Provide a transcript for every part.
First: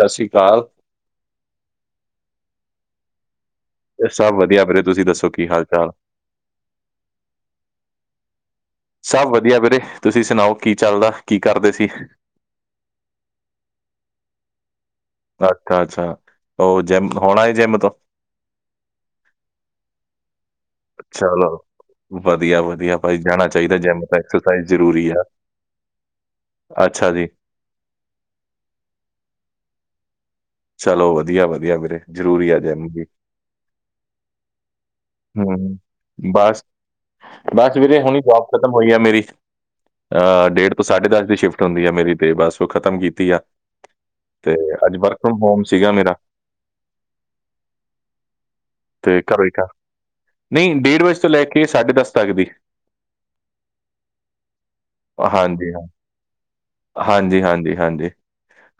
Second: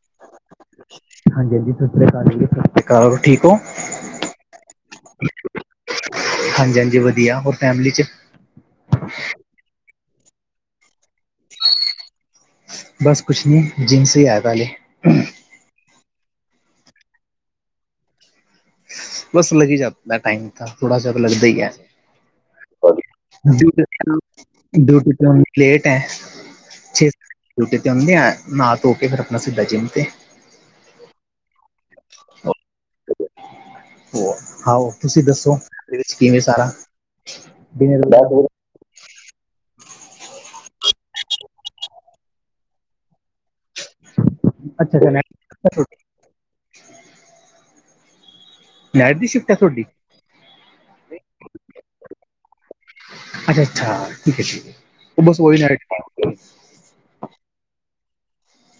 ਸਸਸ਼ਿਕਾਲ। ਹਾਂਜੀ ਹਾਂਜੀ ਸਤਿ ਸ੍ਰੀ ਅਕਾਲੀ ਸਤਿ ਸ਼੍ਰੀ ਅਕਾਲ ਠੀਕ ਓਂ? ਸਭ ਵਧੀਆ, ਆਪਣੀ ਤੁਸੀਂ ਦੱਸੋ ਕੀ ਹਾਲ-ਚਾਲ? ਹਾਂਜੀ, ਹਾਂਜੀ ਵਧੀਆ ਹੋਰ ਫੈਮਿਲੀ ਚ ਸਭ ਵਧੀਆ ਵੀਰੇ, ਤੁਸੀਂ ਸੁਣਾਓ ਕੀ ਚੱਲਦਾ ਕੀ ਕਰਦੇ ਸੀ? ਬਸ ਕੁਛ ਨੀ ਜੀਮ ਸੇ ਹੀ ਆਇਆ ਥਾ ਹਲੇ। ਅੱਛਾ, ਅੱਛਾ ਉਹ ਜਿੰਮ ਹੋਣ ਆਏ ਜਿੰਮ ਤੋਂ। ਬਸ ਲੱਗ ਹੀ ਜਾਤਾ ਟਾਈਮ ਤਾਂ ਥੋੜਾ ਜਿਹਾ ਲੱਗਦਾ ਚਲੋ ਈ ਐ। ਵਧੀਆ, ਵਧੀਆ ਭਾਈ ਜਾਣਾ ਚਾਈਦਾ ਜਿੰਮ ਤੇ ਐਕਸਰਸਾਈਜ਼ ਜ਼ਰੂਰੀ ਡਿਊਟੀ ਆ। ਤੋਂ ਲੇਟ ਹੈ ਛੇ ਅੱਛਾ ਜੀ। ਡਿਊਟੀ ਤੇ ਆਉਣਦਿਆ ਨਾਂਹ ਧੋ ਕੇ ਫਿਰ ਆਪਣਾ ਸਿੱਧਾ ਜਿੰਮ ਤੇ। ਚਲੋ ਵਧੀਆ, ਵਧੀਆ ਵੀਰੇ ਜ਼ਰੂਰੀ ਆ ਜਿੰਮ ਵੀ। ਉਹ ਆਓ ਤੁਸੀਂ ਹਂ, ਦੱਸੋ ਇਹਦੇ ਵਿੱਚ ਕਿਵੇਂ ਬਸ, ਸਾਰਾ ਬਸ ਵੀਰੇ ਡਿਨਰ ਹੁਣੀ ਜੋਬ ਤੋਂ ਅੱਛਾ ਖਤਮ ਹੋਈ ਆ ਮੇਰੀ ਅਹ ਡੇਢ ਤੋਂ ਸਾਢੇ ਦਸ ਦੀ ਸ਼ਿਫਟ ਹੁੰਦੀ ਆ ਮੇਰੀ ਤੇ ਬਸ ਉਹ ਖ਼ਤਮ ਕੀਤੀ ਆ। ਤੇ ਅੱਜ ਅੱਛਾ ਵਰਕ ਫਰੋਮ ਹੋਮ ਨੈਟ ਸੀਗਾ ਮੇਰਾ। ਨੈਟ ਤੇ ਦੀ ਘਰੋ ਈ ਸ਼ਿਫਟ ਹੈ ਘਰ ਤੁਹਾਡੀ ਨਈਂ ਡੇਢ ਵਜੇ ਤੋਂ ਲੈ ਕੇ ਸਾਢੇ ਦਸ ਤੱਕ ਦੀ। ਅੱਛਾ ਅੱਛਾ, ਠੀਕ ਐ ਜੀ, ਉਹ ਬਸ ਉਹਹੀ ਹਾਂਜੀ [unintelligible] ਹਾਂਜੀ ਹਾਂਜੀ ਹਾਂਜੀ,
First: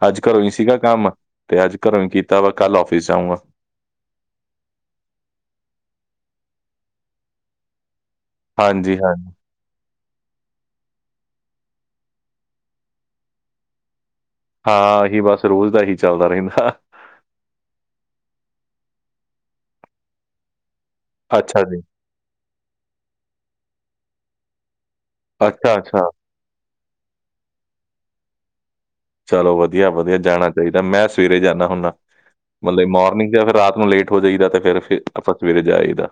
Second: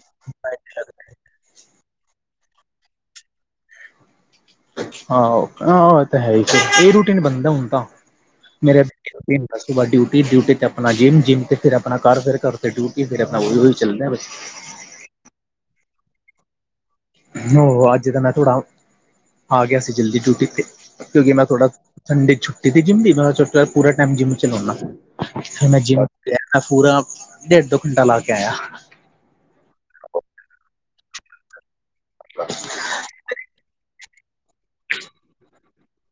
ਅੱਜ ਘਰੋਂ ਈ ਸੀਗਾ ਕੰਮ ਤੇ ਅੱਜ ਘਰੋਂ ਹੀ ਕੀਤਾ ਵਾ ਕੱਲ ਆਫਿਸ ਜਾਊਂਂਗਾ। ਆਹੋ ਆਹ ਤਾਂ ਹੈ ਹੀ ਇਹ ਰੂਟੀਨ ਬਣਦਾ ਹੁਣ ਤਾਂ ਮੇਰੇ ਹਾਂਜੀ, ਹਾਂਜੀ [inaudible] ਉਸ ਤੋਂ ਬਾਅਦ ਡਿਊਟੀ, ਡਿਊਟੀ ਤੇ ਆਪਣਾ ਜਿੰਮ, ਜਿੰਮ ਤੇ ਫਿਰ ਆਪਣਾ ਕਰ ਫਿਰ ਘਰ ਤੇ ਡਿਊਟੀ ਫਿਰ ਆਪਣਾ ਉਹੀ-ਉਹੀ ਚੱਲਦੇ ਬਸ। ਹਾਂ ਆਹੀ ਬਸ, ਰੋਜ਼ ਦਾ ਏਹੀ ਚੱਲਦਾ ਰਹਿੰਦਾ। ਹੋ ਅੱਜ ਤਾਂ ਮੈਂ ਥੋੜਾ ਆ ਗਿਆ ਸੀ ਜਲਦੀ ਡਿਊਟੀ ਤੇ ਕਿਉਂਕਿ ਮੈਂ ਅੱਛਾ ਥੋੜਾ ਜੀ, ਸੰਡੇ ਛੁੱਟੀ ਤੇ ਜਿੰਮ ਦੀ, ਮੈਂ ਛੋਟ ਪੂਰਾ ਟਾਈਮ ਜਿੰਮ ਚ ਲਾਉਂਣਾ ਫਿਰ ਅੱਛਾ, ਮੈਂ ਜਿੰਮ ਅੱਛਾ ਤੇ ਮੈਂ ਪੂਰਾ ਡੇਢ ਦੋ ਘੰਟਾ ਲਾ ਕੇ ਆਇਆ। ਚਲੋ ਵਧੀਆ-ਵਧੀਆ, ਜਾਣਾ ਚਾਹੀਦਾ ਮੈਂ ਸਵੇਰੇ ਜਾਂਣਾ ਹੁੰਣਾ। [inaudible] ਮਤਲਬ ਮੋਰਨਿੰਗ ਜਾਂ ਫਿਰ ਰਾਤ ਨੂੰ ਲੇਟ ਹੋ ਜਾਈਦਾ ਤੇ ਫਿਰ ਆਪਾਂ ਸਵੇਰੇ ਜਾਈਦਾ।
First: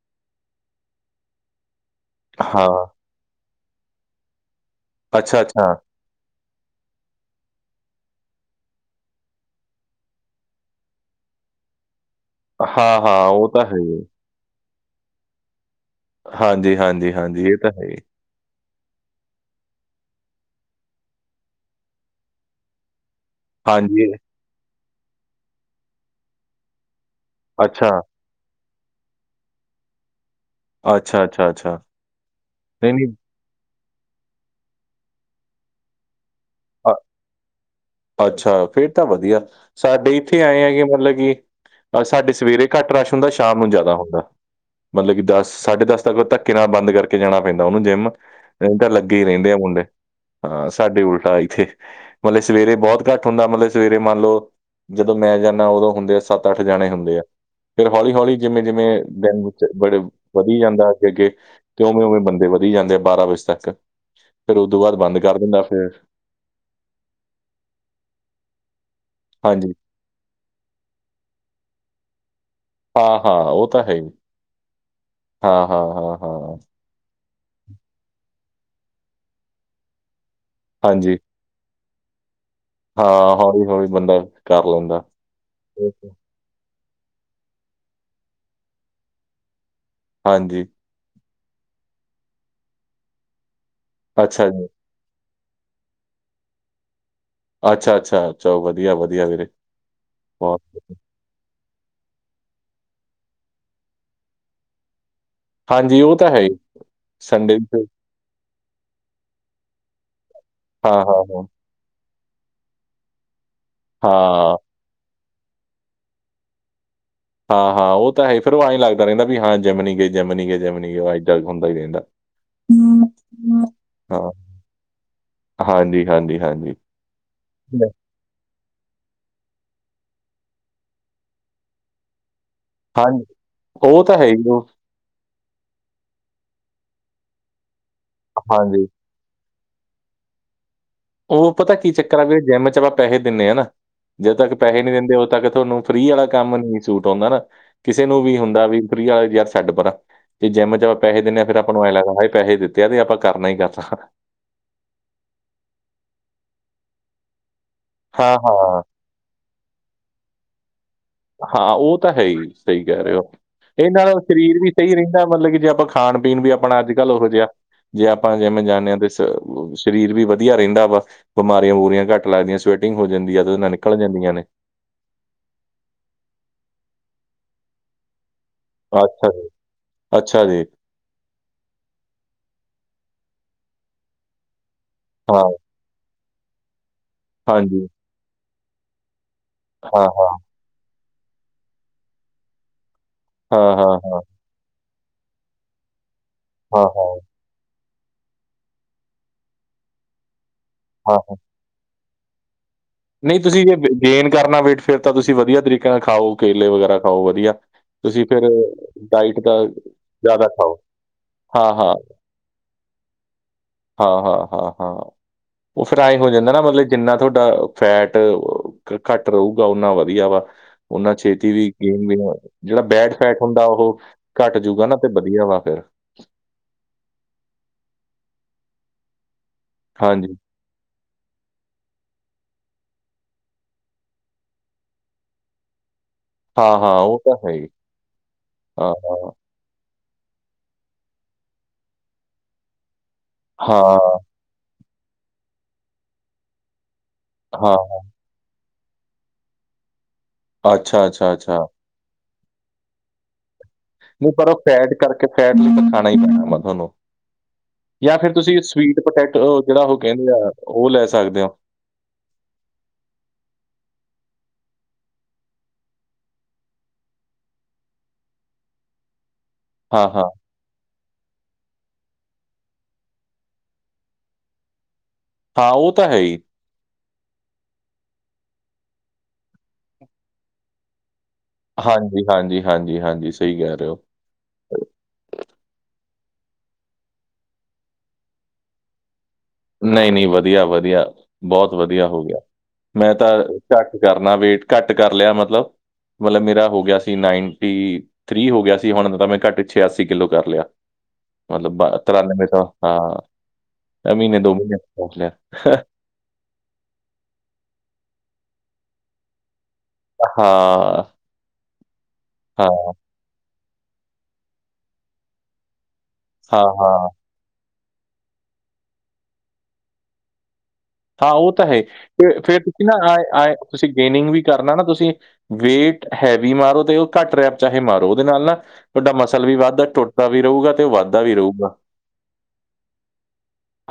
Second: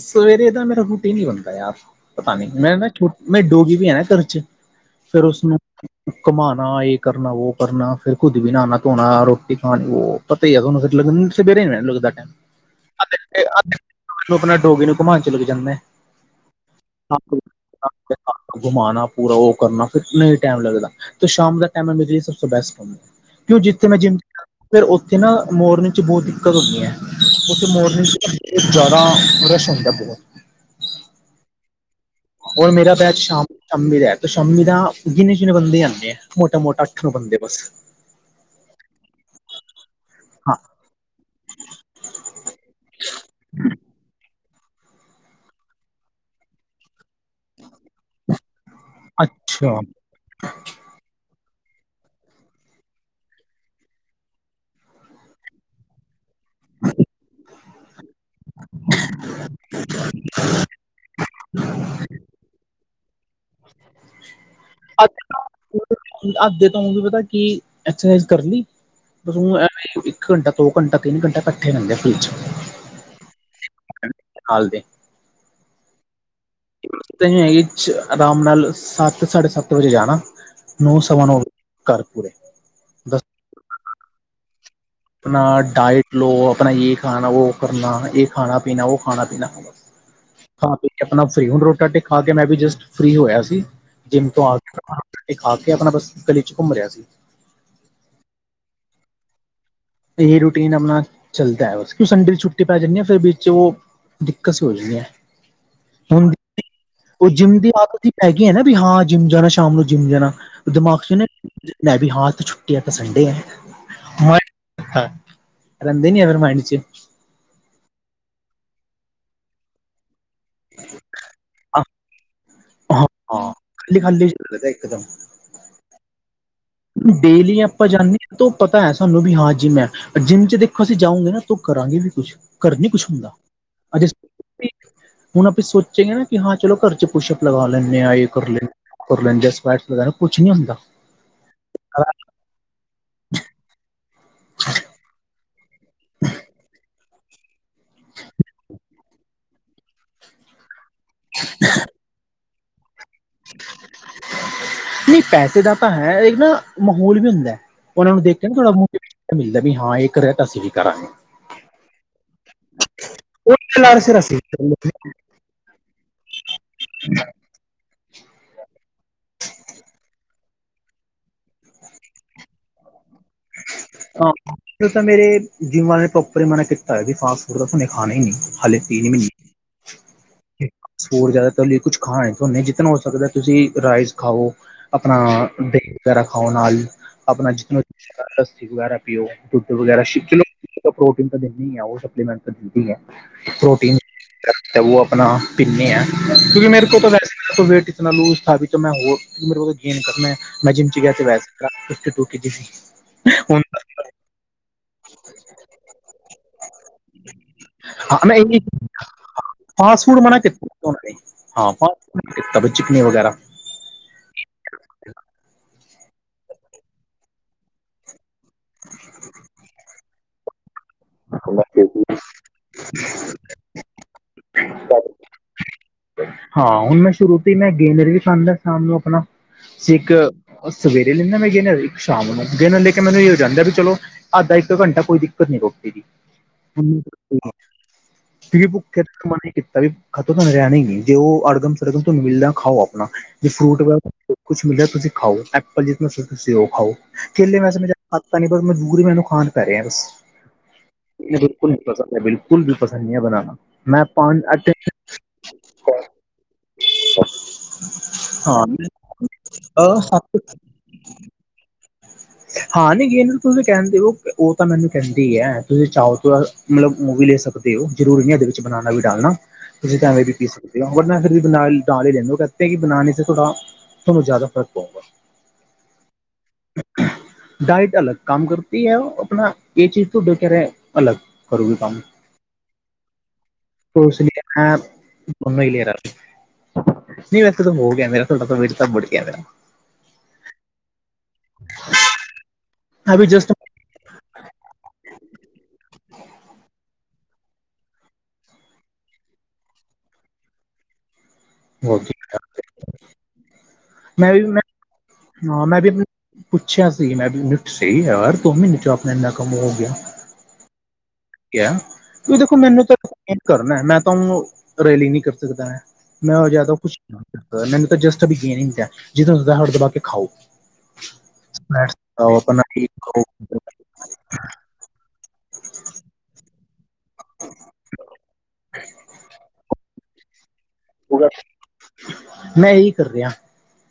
ਸਵੇਰੇ ਦਾ ਮੇਰਾ ਰੂਟੀ ਨੀ ਬਣਦਾ ਯਾਰ ਪਤਾ ਨੀ ਹਾਂ, ਮੈਂ ਨਾ ਛੁਟੀ ਨਈ ਡੋਗੀ ਵੀ ਏ ਨਾ ਘਰ ਚ, ਫਿਰ ਅੱਛਾ, ਉਸਨੂੰ ਅੱਛਾ ਕੁਮਾਣਾ ਏ ਕਰਨਾ ਵੋ ਕਰਨਾ ਫਿਰ ਖੁੱਦ ਵੀ ਨਣਾ-ਧੋਣਾ ਰੋਟੀ ਖਾਣੀ ਵੋ ਪਤਾ ਈ ਐ ਹੈਗਾ ਓਨੂੰ [unintelligible] ਲੱਗਦਾ ਟਾਈਮ ਹਾਂ-ਹਾਂ ਉਹ ਤਾਂ ਹੈ ਈ ਏ। ਆਪਣਾ ਡੋਗੀ ਨੂੰ ਕੁਮਾਣ ਚਲੇ ਕ ਜਾਂਦੇ ਹਾਂਜੀ-ਹਾਂਜੀ-ਹਾਂਜੀ ਏ ਤਾਂ ਹੈ ਈ ਕੁਮਾਣਾ ਪੂਰਾ ਉਹ ਕਰਨਾ ਫਿਰ ਨੀ ਟੈਮ ਲੱਗਦਾ ਤੇ ਸ਼ਾਮ ਦਾ ਟੈਮ ਐ ਮੇਰੇ ਲਈ ਸਭ ਤੋ ਬੈਸਟ ਐ। ਕਿਉ ਜਿੱਥੇ ਮੈਂ ਹਾਂਜੀ, ਜਿੰਮ ਜਾਂਦਾ ਫਿਰ ਉੱਥੇ ਨਾ ਮੋਰਨਿੰਗ ਚ ਬੋਤ ਦਿੱਕਤ ਹੁੰਦੀ ਐ। ਉੱਥੇ ਅੱਛਾ, ਮੋਰਨਿੰਗ ਚ ਨਾ ਜਾਦਾਾਂ ਰਸ਼ ਹੁੰਦਾ ਬੋਹਤ ਅੱਛਾ-ਅੱਛਾ-ਅੱਛਾ। ਹੋਰ ਮੇਰਾ ਬੈਚ ਸ਼ਾਮੀਂ ਦਾ ਸ਼ਾਮੀ ਦਾ ਗਿਨੇ-ਚੁਨੇ ਬੰਦੇ ਈ ਆਦੇ ਐ। ਮੋਟਾ-ਮੋਟਾ ਅ ਅੱਠ ਨੂੰ ਬੰਦੇ ਬਸ ਅੱਛਾ ਫੇਰ ਤਾਂ ਵਧੀਆ ਸਾਡੇ ਇੱਥੇ ਹਾਂ ਆਏ ਹੈਗੇ ਮਤਲਬ ਕਿ ਸਾਡੇ ਸਵੇਰੇ ਕੱਟ ਰਸ਼ ਹੁੰਦਾ ਸ਼ਾਮ ਨੂੰ ਜਾਦਾ ਹੁੰਦਾ। ਮਤਲਬ ਕਿ ਦਸ-ਸਾਢੇ ਦਸ ਤੱਕ ਧੱਕੇ ਨਾਲ ਬੰਦ ਕਰਕੇ ਜਾਣਾ ਪੈਂਦਾ ਓਨੂੰ ਜਿੰਮ ਨਈ ਤਾਂ ਲੱ ਲਗੇ ਈ ਰੈੰਦੇ ਆ ਅੱਛਾ ਮੁੰਡੇ ਹਾਂ ਸਾਡੇ ਉਲਟਾ ਈ ਉੱਥੇ ਮਤਲਬ ਸਵੇਰੇ ਬੋਹਤ ਕੱਟ ਹੁੰਦਾ ਮਤਲਬ ਸਵੇਰੇ ਮੰਨ ਲੋ- ਜਦੋਂ ਮੈਂ ਜਾਂਦਾ ਉਦੋਂ ਹੁੰਦੇ ਆ ਸੱਤ-ਅੱਠ ਜਣੇ ਹੁੰਦੇ ਆ। ਫਿਰ ਹੌਲੀ-ਹੌਲੀ ਜਿਵੇਂ-ਜਿਵੇਂ ਦਿਨ ਵਿੱਚ ਬੜੇ ਵਧੀ ਜਾਂਦਾ ਅੱਗੇ-ਅੱਗੇ। ਤੇ ਉਵੇਂ-ਉਵੇਂ ਬੰਦੇ ਵਧੀ ਜਾਂਦੇ ਆ ਬਾਰਾਂ ਵਜੇ ਤੱਕ ਫੇਰ ਉਹਦੋਂ ਬਾਦ ਬੰਦ ਕਰ ਦਿੰਦਾ ਫੇਰ ਅੱਦੇ ਤੁਹਾਨੂੰ ਕੀ ਪਤਾ ਕੀ ਐਕਸਰਸਾਈਜ਼ ਕਰਨ ਦੀ‌ ਓ ਹਾਂਜੀ ਐਲੇ ਈ- ਇੱਕ ਘੰਟਾ-ਦੋ ਘੰਟਾ-ਤਿੰਨ ਘੰਟਾ ਇਕੱਠੇ ਰਹਿੰਦੇ ਫ੍ਰੀ ਚ ਹਾਂ-ਹਾਂ ਓ ਤਾ ਹੈ ਹੀ ਨਾਲ ਹਾਂ-ਹਾਂ-ਹਾਂ। ਤਾਂ ਹੈਗੀ ਆਰਾਮ ਨਾਲ ਸੱਤ-ਸਾਢੇ ਸੱਤ ਵਜੇ ਜਾਣਾ ਹਾਂਜੀ ਨੌ-ਸਵਾ ਨੌ ਕੱਰ ਪੁਰੇ। ਹਾਂ ਹੋੌਲੀ-ਹੌਲੀ ਬੰਦਾ ਕਰ ਲੈਂਦਾ। ਆਪਣਾ ਡਾਇਟ ਲੋ ਆਪਣਾ ਯੇ ਖਾਣਾ ਵੋ ਕਰਨਾ ਏ ਖਾਣਾ- ਪੀਣਾ ਓ ਖਾਣਾ-ਪੀਣਾ ਹਾਂਜੀ, ਖਾ-ਪੀ ਕੇ ਆਪਣਾ ਫ੍ਰੀ ਹੁਣ ਰੋਟੀ-ਰਾਟੀ ਖਾ ਕੇ ਮੈਂ ਵੀ ਜਸਟ ਫ੍ਰੀ ਹੋਯਾ ਸੀ। ਜਿੰਮ ਤੋਂ ਅੱਛਾ ਆ ਜੀ, ਕੇ ਰੋਟੀ-ਰਾਟੀ ਖਾ ਕੇ ਆਪਣਾ ਬਸ ਗਲੀ ਚ ਕੁਮ ਰੇਆ ਸੀ। ਅੱਛਾ-ਅੱਛਾ ਚਲੋ ਵਧੀਆ-ਵਧੀਆ ਵੀਰੇ ਏਹੀ ਬਹੁਤ ਰੂਟੀਨ ਅਪਣਾ ਚਲਦਾ ਬਸ ਕ ਸੰਡੇ ਛੂੱਟੀ ਪੈ ਜਾਂਦੀ ਨਾ ਫੇਰ ਵਿੱਚ ਓ ਦਿੱਕਸ ਹੋ ਰੀ ਐ। ਹਾਂਜੀ, ਉਹ ਤਾਂ ਹੈ ਹੀ, ਹੁੁੰਦੀ ਓ ਸੰਡੇ ਜਿੰਮ ਨੂੰ ਦੀ ਫਿਰ ਆਦਤ ਈ ਹੈਗੀ ਐ ਨਾ ਵੀ ਹਾਂ ਜਿੰਮ ਜਾਣਾ ਸ਼ਾਮ ਨੂੰ ਜਿੰਮ ਜਾਣਾ ਹਾਂ, ਦਿਮਾਗ ਚ ਹਾਂ, ਨਾ ਹਾਂ, ਇ ਮੈਂ ਵੀ ਹਾਂ ਛੁੱਟੀ ਐ ਤਾਂ ਸੰਡੇ ਐ। ਹਾਂ। ਹਾਂ ਰੈੰਦੇ ਨੀ ਅਵਰ ਮਾਂਈਂਡ ਚ ਹਾਂ-ਹਾਂ ਓ ਤਾਂ ਹੈ ਹੀ ਫੇਰ ਓ ਐਏਂ ਲੱਗਦਾ ਰੈੰਦਾ ਵੀ ਹਾਂ ਜਿਮ ਨੀ ਗਈ। ਜਿੰਮ ਨੀ ਗਏ-ਜਿੰਮ ਨੀ ਗਏ ਏਦਾਂ ਹੁੰਦਾ ਈ ਹਾਂ ਰੈੰਦਾ। ਹੱਲਿਸ਼ ਇੱਕਦਮ ਹਾਂਜੀ-ਹਾਂਜੀ-ਹਾਂਜੀ। ਡੇਲੀ ਆਪਾਂ ਜਾਂਣੇ ਤੋ ਪਤਾ ਹੈ ਸਾਨੂੰ ਵੀ ਹਾਂ ਜਿੰਮ ਐ ਜਿੰਮ ਚ ਦੇਖੋ ਅਸੀਂ ਜਾਉਗੇ ਨਾ ਤੂੰ ਕਰਾਂਗੇ ਵੀ ਕੁਛ ਘਰ ਨੀ ਕੁਛ ਹਾਂਜੀ, ਹੁੰਦਾ ਉਹ ਅੱਜ ਤਾਂ ਹੈ ਹੀ, ਉਹ ਹੁਣ ਆਪੇ ਸੋਚੇਏ ਨਾ ਕਿ ਹਾਂ ਚਲੋ ਘਰ ਚ ਪੁੱਛ ਅਪ ਲਗਾ ਲੈਂਦੇ ਹਾ ਏ ਕਰ ਲੇਣੇ ਹਾਂਜੀ, ਆ। ਵਗੈਰਾ, ਕੁਛ ਨੀ ਹੁੰਦਾ। ਉਹ ਪਤਾ ਕੀ ਚੱਕਰ ਆ ਵੀ ਜਿੰਮ 'ਚ ਆਪਾਂ ਪੈਸੇ ਦਿੰਦੇ ਹਾ ਆ ਨਾ, ਜਦੋਂ ਤੱਕ ਪੈਸੇ ਨਹੀਂੀ ਦਿੰਦੇ ਉਦ ਤੱਕ ਤੁਹਾਨੂੰ ਫਰੀ ਵਾਲਾ ਕੰਮ ਨ ਸੂਟ ਆਉਂਦਾ ਨਾ, ਕਿਸੇ ਨੂੰ ਵੀ ਹੁੰਦਾ ਵੀ ਫਰੀ ਵਾਲਾ ਯਾਰ ਛੱਡ ਪਰਾਂ ਤੇ ਜਿੰਮ 'ਚ ਆਪਾਂ ਪੈਸੇ ਦਿੰਦੇ ਆ, ਫਿਰ ਆਪਾਂ ਨੂੰ ਐਂ ਲੱਗਦਾ ਹਾ ਪੈਸੇ ਦਿੱਤੇ ਆ ਤੇ ਆਪਾਂ ਕਰਨਾ ਹੀ ਕਰਨਾ। ਨਹੀਂ ਪੈਸੇ ਦਾ ਤਾਂ ਹੈ, ਇੱਕ ਨਾ ਮਾਹੌਲ ਵੀ ਹੁੰਦਾ। ਉਹ ਨੂੰ ਹਾਂ ਦੇਖ ਕੇ ਨਾ ਥੋੜਾ ਹਾਂ ਮੋਕਾ ਮਿਲਦਾ ਵੀ ਹਾਂ, ਇਹ ਇੱਕ ਰਹਿ ਤਾਂ ਅਸੀਂ ਵੀ ਕਰਾਂਗੇ। ਹਾਂ ਉਹ ਤਾਂ ਹੈ ਹੀ, ਸਹੀ ਕਹਿ ਰਹੇ ਹੋ। ਉਹ ਇਹ ਲਾਰ ਨਾਲ ਸਿਰ ਅਸੀਂ ਸਰੀਰ ਵੀ ਸਹੀ ਰਹਿੰਦਾ, ਮਤਲਬ ਕਿ ਜੇ ਆਪਾਂ ਖਾਣ ਪੀਣ ਵੀ ਆਪਣਾ ਅੱਜ ਕੱਲ੍ਹ ਉਹੋ ਜਿਹਾ ਜੇ ਆਪਾਂ ਜਿਮ ਜਾਂਦੇ ਹਾਂ ਤੇ, ਸਰੀਰ ਵੀ ਆਪਣਾ ਵਧੀਆ ਰਹਿੰਦਾ ਵਾ। ਬਿਮਾਰੀਆਂ ਬੁਮਾਰੀਆਂ ਘਟ ਲੱਗਦੀਆਂ, ਸਵੈਟਿਗ ਹੋ ਜਾਂਦੀ ਤਾਂ ਨ ਹਾਂ, ਤਾਂ ਮੇਰੇ ਜਿੰਮ ਵਾਲੇ ਨੇ ਪ੍ਰੋਪਰ ਹੀ ਮਨਾ ਕੀਤਾ ਵੀ ਫਾਸਟ ਫੂਡ ਦਾ ਤੁਹਾਨੇ ਖਾਣਾ ਹੀ ਨਹੀਂ। [inaudible] ਤਿੰਨ ਮਹੀਨੇ ਅੱਛਾ ਜੀ ਅੱਛਾ ਜੀ ਫੂਡ ਕੁਛ ਖਾਣੇੇ, ਜਿੱਤਨਾ ਹੋ ਸਕਦਾ ਤੁਸੀਂ ਰਾਈਸ ਖਾਓ। ਆਪਣਾ ਹਾਂ ਦਈ ਵਗੈਰਾ ਖਾਉ ਨਾਲ, ਆਪਣਾ ਚਿਕਨ ਹਾਂਜੀ ਵਗੈਰਾ, ਲੱਸੀ ਓ ਦੁੱਧ ਵਗੈਰਾ ਹਾਂ ਸਿੱ, ਹਾਂ ਲ ਪ੍ਰੋਟੀਨ ਤਾਂ ਦਿੰਦੀ ਆ ਉਹ ਸਪਲੀਮੈਂਟ ਹਾਂ ਪ੍ਰੋਟੀਨ ਹਾਂ ਹਾਂ ਆਪਣਾ ਪਿੰਨੇ ਹੈ, ਕਿਉਂਕਿ ਹਾਂ ਮੇਰੇ ਕੋਲ ਤਾਂ ਹਾਂ ਵੈਸੇ ਵੇਟ ਇਤਨਾ ਲੂਜ, ਮੈਂ ਹੋਰ ਮੇਰੇਲ ਗੇਨ ਕਰਨਾ, ਮੈਂ ਜਿੰਮ 'ਚ ਗਿਆ ਹਾਂ ਤੇ ਵੈਸ [inaudible] [inaudible] ਨਹੀਂ ਤੁਸੀਂ ਜੇ ਗੇਨ ਕਰਨਾ ਵੇਟ, ਫੇਰ ਤਾਂ ਤੁਸੀਂ ਵਧੀਆ ਤਰੀਕੇ ਨਾਲ ਖਾਓ, ਕੇਲੇ ਵਗੈਰਾ ਖਾਓ ਵਧੀਆ। ਤੁਸੀਂ ਫਿਰ ਡਾਇਟ ਦਾ ਜ਼ਿਆਦਾ ਖਾਓ। ਹਾਂ, ਹਾਂ, ਚਿਕਨ ਵਗੈਰਾ ਹਾਂ -ਹਾਂ, ਹਾਂ ਹਾਂ ਉਹ ਫਿਰ ਏਆ ਹੋ ਜਾਂਦਾ ਨਾ, ਮਤਲਬ ਜਿੰਨਾ ਤੁਹਾਡਾ ਫੈਟ ਘੱਟ ਰਹੇਗਾ ਓਨਾ ਵਧੀਆ ਵਾ, ਓਨਾਂ ਛੇਤੀ ਵੀ ਵਗੈਰਾ ਗੇਮ ਵੀ ਜਿਹੜਾ ਬੈਕ ਫੈਟ ਹੁੰਦਾ ਉਹ, ਘੱਟ ਜੂਗਾ ਨਾ ਤੇ ਵਧੀਆ ਵਾ ਫੇਰ ਹਾਂ ਹੁਣ ਮੈਂ ਸ਼ੁਰੂ ਤੋਂ ਹੀ ਮੈਂ ਗੇਨਰ ਵੀ ਖਾਂਦਾ ਸ਼ਾਮ ਨੂੰ, ਆਪਣਾ ਸ ਇੱਕ ਹਾਂਜੀ, ਉਹ ਸਵੇਰੇ ਲੈਂਦਾ ਮੈਂ ਗੇਨਰ, ਸ਼ਾਮ ਨੂੰ ਗਹ ਨੂੰ, ਲੈ ਕੇ ਮੈਨੂੰ ਇਹ ਜਾਂਦਾ ਵੀ ਚਲੋ ਅੱਧਾ ਇੱਕ ਘੰਟਾ ਕੋਈ ਦਿੱਕਤ ਨੀ ਰੋਟੀ ਦੀ। [inaudible] ਹਾਂ, ਹਾਂ ਉਹ ਤਾਂ ਹੈ ਹੀ। ਕਿ ਹਾਂ, ਹਾਂ, ਕੀਤਾ ਵੀ ਖਤੋਂ ਤੁਹਾਨੂੰ ਰਹਿਣਾ ਹੀ ਨੀ, ਜੇ ਉਹ ਅੜਗਮ ਸੜਗਮ, ਤੁਹਾਨੂੰ ਮਿਲਦਾ ਖਾਓ ਆਪਣਾ, ਜੇ ਫਰੂਟ ਹਾਂ, ਕੁਛ ਮਿਲਿਆ ਤੁਸੀਂ ਖਾਓ, ਐਪਲ ਜਿਸ ਤੁਸੀਂ ਉਹ ਖਾਓ, ਕੇੇਲੇ ਹਾਂ, ਵੈਸੇ ਮ ਤਾਂ ਨਹੀਂ ਬਸ ਮਜਬੂਰ ਹੀ ਮੈਨੂੰ ਖਾਣ ਪੈ ਰਹੇ ਬਸ, ਅੱਛਾ, ਅੱਛਾ, ਅੱਛਾ। ਬਿਲਕੁਲ ਨਹੀਂ। ਬਿਲਕੁਲ ਵੀ ਪਸੰਦ ਨਹੀਂ ਹੈ ਬਣਾਣਾ, ਮੈਂ ਕੀ ਫੈਟ ਲਯੀ ਤਾਂ ਖਾਣਾ ਹੀ ਪੈਣਾ ਤੁਹਾਨੂੰ ਜਾਂ ਫਿਰ ਤੁਸੀਂ ਸਵੀਟ ਪੋਟੈਟੋ, ਜਿਹੜਾ ਉਹ ਕਹਿੰਦੇ ਆ ਉਹ ਲੈ ਸਕਦੇ ਹੋ। ਹਾਂ ਨੀ ਗੇ ਤੁਸੀਂ ਕਹਿੰਦੇ ਉਹ ਤਾਂ ਮੈਨੂੰ ਕਹਿੰਦੀ ਹੈ, ਤੁਸੀਂ ਚਾਹੋ ਮਤਲਬ ਉਹ ਵੀ ਲੈ ਸਕਦੇ ਹੋ, ਜ਼ਰੂਰੀ ਨਹੀਂ ਇਹਦੇ ਵਿੱਚ ਬਨਾਨਾ ਵੀ ਡਾਲਣਾ, ਤੁਸੀਂ ਹਾਂ, ਤਾਂ ਹਾਂ, ਐਵੇਂ ਵੀ ਪੀ ਸਕਦੇ ਲੌਗ ਰ ਨਾਲ ਫਿਰ ਵੀ ਦਾਲ ਹੀ ਲੈਂਦੇ, ਉਹ ਕ ਕਿ ਬਣਾਣੇ ਤੇ ਥੋੜਾ ਤੁਹਾਨੂੰ ਜ਼ਿਆਦਾ ਫ਼ਰਕ ਪਊਗਾ। ਹਾਂ ਉਹ ਤਾਂ ਹੈ ਹੀ। ਡਾਇਟ ਅਲੱਗ ਕੰਮ ਕਰਤੀ ਹੈ ਆਪਣਾ, ਇਹ ਚੀਜ਼ ਤ ਡੇ ਕੇ ਰਹਿ ਅਲੱਗ, ਕਰੂਗੇ ਕੰਮ। ਹਾਂਜੀ, ਹਾਂਜੀ - ਹਾਂਜੀ, ਹਾਂਜੀ! ਸਹੀ ਕਹਿ ਰਹੇ ਓ। ਐਪ [unintelligible] ਨਈ, ਵੈਸੇ ਤੇ ਹੋ ਗਿਐ ਮੇਰਾ, ਥੋੜਾ ਵੇਟ ਬੜ ਗਿਆ ਮੇਰਾ। [unintelligible] ਨਹੀਂ - ਨਹੀਂ, ਵਧੀਆ -ਵਧੀਆ, ਬਹੁਤ ਵਧੀਆ ਹੋ ਗਿਐ। ਮੈਂ ਤਾਂ ਘੱਟ ਕਰਨਾ ਵੇਟ ਘੱਟ ਕਰ ਲਿਆ ਮਤਲਬ, ਮਤਲਬ ਮੇਰਾ ਹੋ ਗਿਆ ਸੀ ਨਾਈਨਟੀ ਤ੍ਰਰ੍ਹੀ ਹੋ ਗਿਆ ਸੀ ਹੁਣ ਤਾਂ ਮੈਂ ਘੱਟ ਛਿਆਛੀ ਕਿਲੋ ਕਰ ਲਿਆ। ਮਤਲਬ ਬਾਰ੍ਹਾਂ ਤਰਿਆਨਵੇ ਮ ਹਾਂ ਐਂ ਮ੍ਹੀਨੇ ਦੋ ਮ੍ਹੀਨੇ ਪੰਹੁਚ ਗਿਆ। ਪੁੱਛਿਆ ਸੀ ਮੈਂ ਵੀ ਨਿੱਠ ਸੀ ਯਾਰ ਦੋ ਮ੍ਹੀਨੇ 'ਚ ਅਪਨਾ ਐਨਾ ਕੰਮ ਹੋ ਗਿਐ। ਹਾਂ। ਕਿਆ ਦੇਖੋ ਮੈਨੂੰ ਹਾਂ, ਤਾ ਯਕੀਨ ਕਰਨੈ ਮੈਂ ਤਾਂ ਉਨੂੰ ਰੈਲੀ ਨੀ ਕਰ ਸਕਦਾ ਮੈਂ ਮੈਂ ਹਾਂ, ਜਾਦਾ ਕੁਛ ਹਾਂ। ਕਰਦਾ ਮੈਨੂੰ ਤਾਂ ਜਸਟ ਬੀਨ ਹੁੰਦੈ ਜਦੋ ਹੁੰਦੈ ਹਟ ਦਬਾ ਕੇ ਖਾਓ। ਹਾਂ ਓ ਤਾਂ ਹੈ ਤੇ ਖਾਓ ਫਿਰ ਆਪਣਾ ਤੁਸੀਂ ਨਾ ਆਂਏ-ਆਂਏ। ਤੁਸੀਂ ਗੇਨਿੰਗ ਵੀ ਕਰਨਾ ਨਾ ਤੁਸੀਂ ਵੇਟ ਹੈਵੀ ਮਾਰੋ ਤੇ ਓ ਘੱਟ ਰੈਪ ਚਾਹੇ ਮਾਰੋ ਉਹਦੇ ਨਾਲ ਨਾ ਤੁਹਾਡਾ ਮਸਲ ਵੀ ਵੱਧ ਦਾ ਟੁਟ ਦਾ ਵੀ ਰਊਗਾ ਤੇ ਓ ਵਧਦਾ ਵੀ ਰਊਗਾ। ਮੈਂ ਇਹੀ ਕਰ ਰਿਹਾ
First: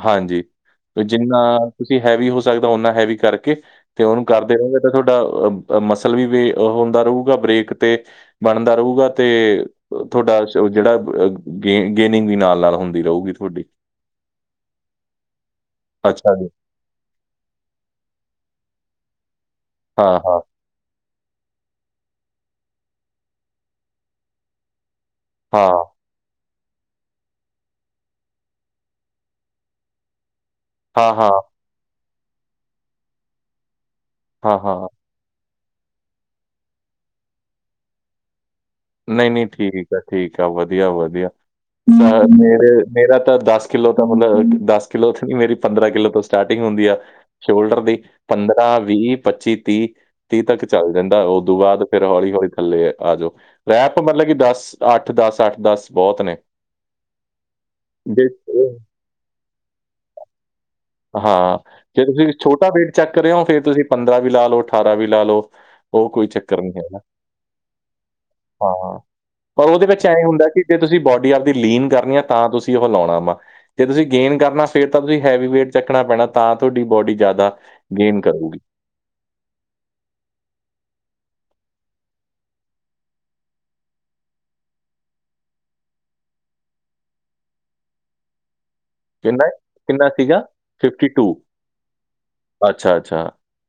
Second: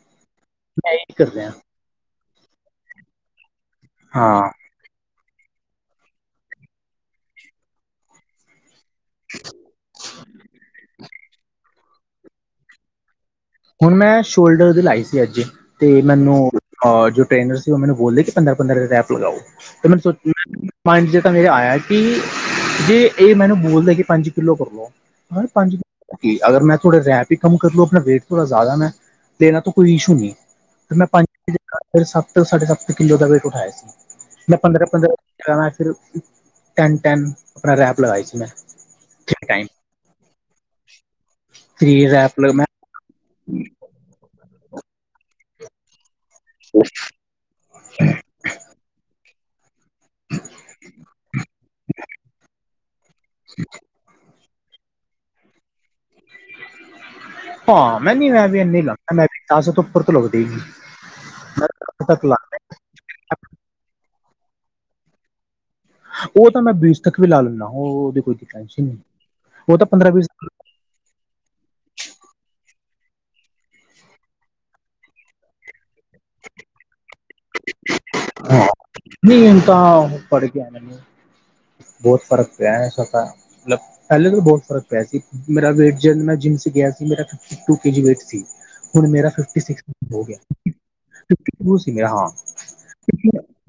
ਹਾਂਜੀ ਮੈਂ ਇਹੀ ਕਰ ਜਿੰਨਾ ਰਿਹਾ ਤੁਸੀਂ ਹੈਵੀ ਹੋ ਸਕਦਾ ਓਨਾ ਹੈਵੀ ਕਰਕੇ ਤੇ ਉਹਨੂੰ ਹਾਂ ਕਰਦੇ ਰਉਗੇ। ਤੁਹਾਡਾ ਮਸਲ ਵੀ ਵੇ ਹੁੰਦਾ ਰਊਗਾ ਬ੍ਰੇਕ ਤੇ ਬਣਦਾ ਰਊਗਾ। ਤੇ ਥੌਡਾ ਓ ਜਿਹੜਾ ਅ ਗੇ ਗੇਨਿੰਗ ਵੀ ਨਾਲ-ਨਾਲ ਹੁੰਦੀ ਰਊਗੀ। ਹੁਣ ਮੈਂ ਸ਼ੋਲਡਰ ਦੀ ਲਾਈ ਸੀ ਅੱਜ ਤੇ ਅੱਛਾ ਮੈਨੂੰ ਜੀ। ਹਾਂ ਜੋ ਟ੍ਰੇਨਰ ਸੀ ਓ ਮੈਨੂ ਬੋਲੇ ਸੀ ਪੰਦਰਾਂ -ਪੰਦਰਾਂ ਦਿਨ ਰੈਪ ਲਗਾਓ ਤੇ ਮੈਂ ਸੋਚ ਹਾਂ, ਹਾਂ, ਪੰਜ ਕੁ ਵਜੇ ਆਇਆ ਸੀ ਜੇ ਇਹ ਮੈਨੂੰ ਬੋਲਦੇ ਕਿ ਪੰਜ ਕਿੱਲੋ ਕਰ ਲੋ। ਹੂੰ ਹਾਂ, ਪੰਜ ਕਿ ਅਗਰ ਮੈਂ ਥੋੜ੍ਹਾ ਰੈਪ ਹੀ ਕਮ ਕਰ ਲੋ ਆਪਣਾ ਵੇਟ ਥੋੜਾ ਜਾਦਾ ਮੈਂ ਤੇਰਾਂ ਤੇ ਕੋਈ ਇਸ਼ੂ ਨੀ ਮੈਂ ਹਾਂ, ਪੰਜ ਹਾਂ, ਫਿਰ ਸੱਤ-ਸਾਢੇ ਸੱਤ ਕਿੱਲੋ ਦਾ ਵੇਟ ਉਠਾਇਆ ਸੀ ਮੈਂ ਹਾਂ, ਹਾਂ। ਪੰਦਰਾਂ-ਪੰਦਰਾਂ ਕਹਾਂ ਹੈ ਫਿਰ ਟੈਨ-ਟੈਨ ਆਪਣਾ ਰੈਪ ਲਗਾਈ ਸੀ ਮੈਂ ਨਈ-ਨਈ ਥ੍ਰੀ ਟਾਈਮ ਠੀਕ ਐ ਠੀਕ ਐ ਵਧੀਆ-ਵਧੀਆ ਥ੍ਰੀ ਰੈਪ [unintelligible] ਲ ਮੈਂ ਮੇਰੇ ਮੇਰਾ ਤਾਂ ਦਸ ਕਿੱਲੋ ਤਾਂ ਮਤਲਬ ਦੱਸ ਕਿੱਲੋ ਨੀ ਮੇਰੀ ਪੰਦਰਾਂ ਕਿੱਲੋ ਤੋਂ ਸਟਾਰਟਿੰਗ ਹੁੰਦੀ ਆ। ਸ਼ੋਲਡਰ ਦੀ ਪੰਦਰਾਂ, ਵੀਹ, ਪੱਚੀ, ਤੀਹ ਤੀਹ ਤੱਕ ਚੱਲ ਜਾਂਦਾ ਉਦੋਂ ਬਾਦ ਫਿਰ ਹੌਲੀ -ਹੌਲੀ ਲੇ ਆ ਜਓ ਰੈਪ ਮਤਲਬ ਕਿ ਦਸ ਅੱਠ ਦਸ ਅੱਠ ਦਸ ਬਹੁਤ ਨੇ। ਹਾਂ ਮੈਂ ਨੀ ਜੇ ਮੈਂ ਵੀ ਇਨੀ ਲਾਂਨਾ ਮੈਂ ਵੀ ਦਸ ਤੋਂ ਉੱਪਰ ਤੇ ਲਗਦੀ ਨਈ। ਹਾਂਜੇ ਤੁਸੀਂ ਛੋਟਾ ਵੇਟ ਚੈੱਕ ਕਰ ਰਏ ਓ, ਫਿਰ ਤੁਸੀਂ ਪੰਦਰਾਂ ਵੀ ਲਾ ਲਓ ਅਠਾਰਾਂ ਵੀ ਲਾ ਲਓ। ਓ ਕੋਈ ਉਹ ਚੱਕਰ ਤਾਂ ਨਈ ਮੈਂ ਹੈਗਾ ਬੀਸ ਤੱਕ ਵੀ ਲਾ ਲੈਂਦਾ ਉਹ ਉਹਦੀ ਕੋਈ ਟੈਨਸ਼ਨ ਨਹੀਂ ਹਾਂ ਪਰ ਉਹ ਉਹਦੇ ਤਾਂ ਵਿੱਚ ਪੰਦਰਾਂ ਐਂ ਵੀਹ ਹੁੰਦਾ ਕਿ ਜੇ ਤੁਸੀਂ ਬੋਡੀ ਆਪਦੀ ਲੀਨ ਕਰਨੀ ਐ ਤਾਂ ਤੁਸੀਂ ਓ ਲਾਣਾ ਵਾ। ਜੇ ਤੁਸੀਂ ਗੇਨ ਕਰਨਾ ਫਿਰ ਤਾਂ ਤੁਸੀਂ ਹੈਵੀ ਵੇਟ ਚੱਕਣਾ ਪੈਣਾ ਤਾਂ ਤੁਹਾਡੀ ਬੋਡੀ ਜਾਦਾ ਗੇਨ ਕਰੂਗੀ। ਨੀ ਹੁਨ ਤਾਂ ਪੜ ਗਿਆ ਮੈਨੂੰ ਬੋਤ ਫ਼ਰਕ ਪਿਆ ਐਸਾ ਤਾ ਮਤਲਬ ਪੈਲੇ ਤਾਂ ਬੋਤ ਫ਼ਰਕ ਪਿਆ ਸੀ ਮੇਰਾ ਵੇਟ ਜ ਮੈਂ ਜਿੰਮ 'ਚ ਗਿਆ ਸੀ ਮੇਰਾ ਪੈਲੇ fifty two K G weight ਸੀ ਹੁਣ ਮੇਰਾ ਕਿੰਨਾ ਫਿਫਟੀ ਸਿਕਸ ਕਿੰਨਾ ਹੋ ਗਿਆ ਸੀਗਾ ਫਿਫਟੀ ਟੂ ਸੀ ਮੇਰਾ ਹਾਂ। ਅੱਛਾ-ਅੱਛਾ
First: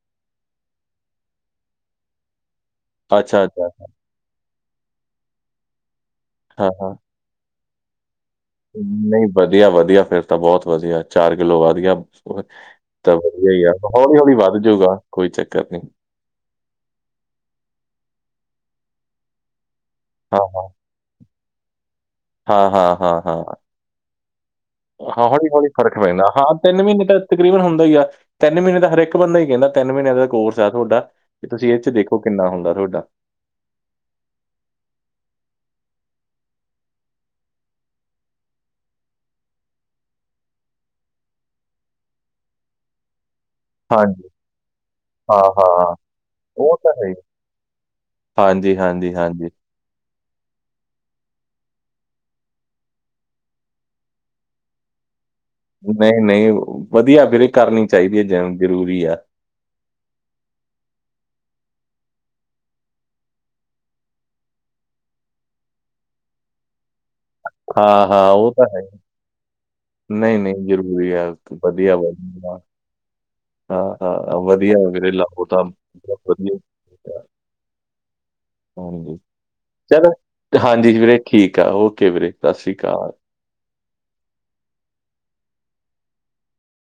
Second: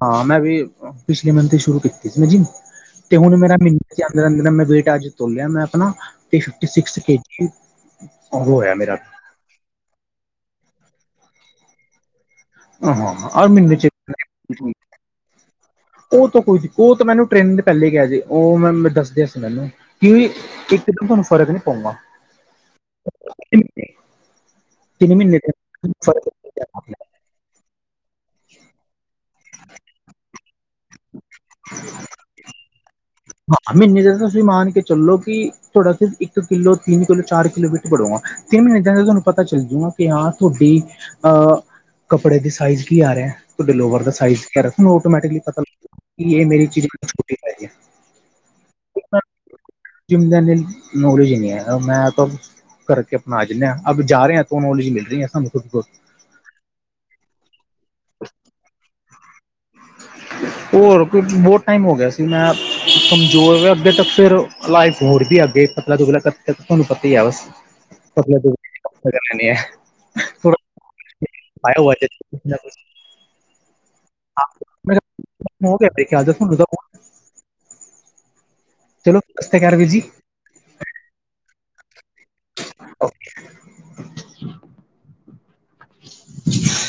ਹਾਂ ਮੈਂ ਵੀ ਪਿਛਲੇ ਮੰਥ ਤੇ ਸ਼ੁਰੂ ਕੀਤੀ ਸੀ ਨਾ ਜਿੰਮ ਤੇ ਹੁਣ ਅੱਛਾ ਮੇਰਾ [unintelligible] ਅੱਛਾ ਅੱਛਾ। ਨ ਮੈ-ਮੈ ਵੇਟ ਅੱਜ ਤੋਲਿਆ ਮੈਂ ਆਪਣਾ ਤੇ ਫਿਫਟੀ ਸਿਕਸ ਕੇ ਜੀ ਹੋਇਆ ਮੇਰਾ ਨਈ ਵਧੀਆ-ਵਧੀਆ ਫਿਰ ਤਾਂ ਬੋਤ ਵਧੀਆ ਚਾਰ ਕਿੱਲੋ ਵੱਧ ਗਿਆ। ਹਾਂ ਤਾਂ ਔਰ ਵਦੀਆ ਹੀ ਆ ਮਹੀਨੇ ਚ ਹੌਲੀ-ਹੌਲੀ ਵੱਧ ਜਾਊਗਾ ਕੋਈ ਚੱਕਰ ਨਈ। ਓ ਤਾਂ ਕੋਈ ਦਿ ਓ ਤਾਂ ਮੈਨੂੰ ਟ੍ਰੈਂਡ ਪੈਲੇ ਕਿਆ ਸੀ ਓ ਮੈਨੂੰ ਦੱਸਦੇ ਸੀ ਮੈਨੂੰ ਕਿਊ ਜੀ ਹਾਂ ਇੱਕਦਮ ਤੁਹਾਨੂੰ ਫਰਕ ਨਈ ਪੈਂਦਾ। ਹਾਂ-ਹਾਂ-ਹਾਂ ਹਾ ਹਾ ਮਹੀਨੇ ਦੀ ਦੇ ਗੱਲ ਵਿੱਚ ਫ਼ਰਕ ਪੈਂਦਾ ਹਾਂ ਫ਼ਰਕ ਤਿੰਨ ਮ੍ਹੀਨੇ ਤੇ ਤਕਰੀਬਨ ਹੁੰਦਾ ਈ ਆ ਤਿੰਨ ਮ੍ਹੀਨੇ ਦਾ ਹਰੇਕ ਬੰਦਾ ਈ ਕੈਂਦਾ ਤਿੰਨ ਮ੍ਹੀਨੇ ਦਾ ਕੋਰਸ ਐ ਤੁਹਾਡਾ ਕਿ ਤੁਸੀਂ ਏਥੇ ਦੇਖੋ ਕਿੰਨਾ ਹੁੰਦਾ ਤੁਹਾਡਾ ਹਾਂ ਮ੍ਹੀਨੇ ਤੇ ਤੁਸੀਂ ਮਾਣ ਕੇ ਚੱਲੋ ਕੀ ਤੁਆਡਾ ਸਿਰਫ ਇੱਕ ਕਿੱਲੋ, ਤਿੰਨ ਕਿੱਲੋ, ਚਾਰ ਕਿੱਲੋ ਵੇਟ ਘੜੂਗਾ। ਤਿੰਨ ਮਹੀਨੇ ਜਾਂਦੇ ਤਾਨੂੰ ਪਤਾ ਚੱਲ ਜੂਗਾ ਕਿ ਹਾਂ ਤੋਡੀ ਅਹ ਕੱਪੜੇ ਦੀ ਸਾਈਜ਼ ਕੀ ਆ ਰਿਆ? ਤੋਡੇ ਲੋਵਰ ਦਾ ਹਾਂਜੀ ਸਾਇਜ਼ ਓਟੋਟੋਮੈਟਿਕਲੀ ਹਾਂ ਪਤਾ ਲੱਗੇ ਹਾਂ ਗਾ ਕੀ ਏ ਮੇਰੀ ਉਹ ਚੀਦ ਤਾਂ ਹੈ ਹੀ। ਛੋਟੀ ਪੈਗੀ ਐ। ਹਾਂਜੀ, ਹਾਂਜੀ, ਹਾਂਜੀ। ਜਿੰਮ ਦਾ ਏਨੀ ਨੋਲੇਜ ਨੀ ਏ, ਮੈਂ ਤੋ ਕਰਕੇ ਅਪਣਾ ਆਜਾਂਨੇ ਆ। ਅਬ ਜਾ ਰੇ ਤੋਂ ਨੌਲੇਜ ਮਿਲ ਰੀ ਐ ਸਾਨੂੰ। ਖੁਦ ਕੋ। ਨਈ ਨਈ ਵਧੀਆ ਵੀਰੇ ਕਰਨੀ ਚਾਈਦੀ ਐ ਜਿਮ ਜ਼ਰੂਰੀ ਆ। ਹੋਰ ਕੁਜ ਬੋਤ ਟਾਈਮ ਹੋ ਗਿਆ ਸੀ ਮੈਂ ਕਮਜ਼ੋਰ ਅੱਗੇ ਤੱਕ ਫੇਰ ਲਾਈਫ ਹੋਰ ਵੀ ਅੱਗੇ ਪਤਲਾ-ਦੁਬਲਾ [unintelligible] ਤੁਹਨੂੰ ਪਤਾ ਈ ਐ ਬਸ। ਹਾਂ ਹਾਂ ਪਤਲਾ ਓ ਤਾਂ ਹੈ ਹੀ। ਦੁਗਲਾ ਲੈਣੀ ਹੈ। ਨਈ ਨਈ ਜ਼ਰੂਰੀ ਐ, ਪਾਇਆ ਵਧੀਆ ਹੋਇਆ ਜੇ ਕੁਝ ਨਾ ਵਧੀਆ। ਕੁਝ ਹਾਂ ਹਾਂ, ਵਧੀਆ ਵੀਰੇ ਲਾਓ ਤਾਂ ਹੋ ਗਿਆ ਮੇਰੇ ਖਿਆਲ ਦਾ ਵਧੀਆ ਤੁਹਾਨੂੰ ਤਾਂ ਹਾਂਜੀ, ਚਲੋ ਸਤਿ ਸ਼੍ਰੀ ਅਕਾਲ ਵੀਰ ਜੀ ਚਲੋ ਹਾਂਜੀ ਵੀਰੇ ਠੀਕ ਆ ਓਕੇ ਵੀਰੇ ਸਾਸਰੀ ਕਾਲ। [inaudible] [inaudible]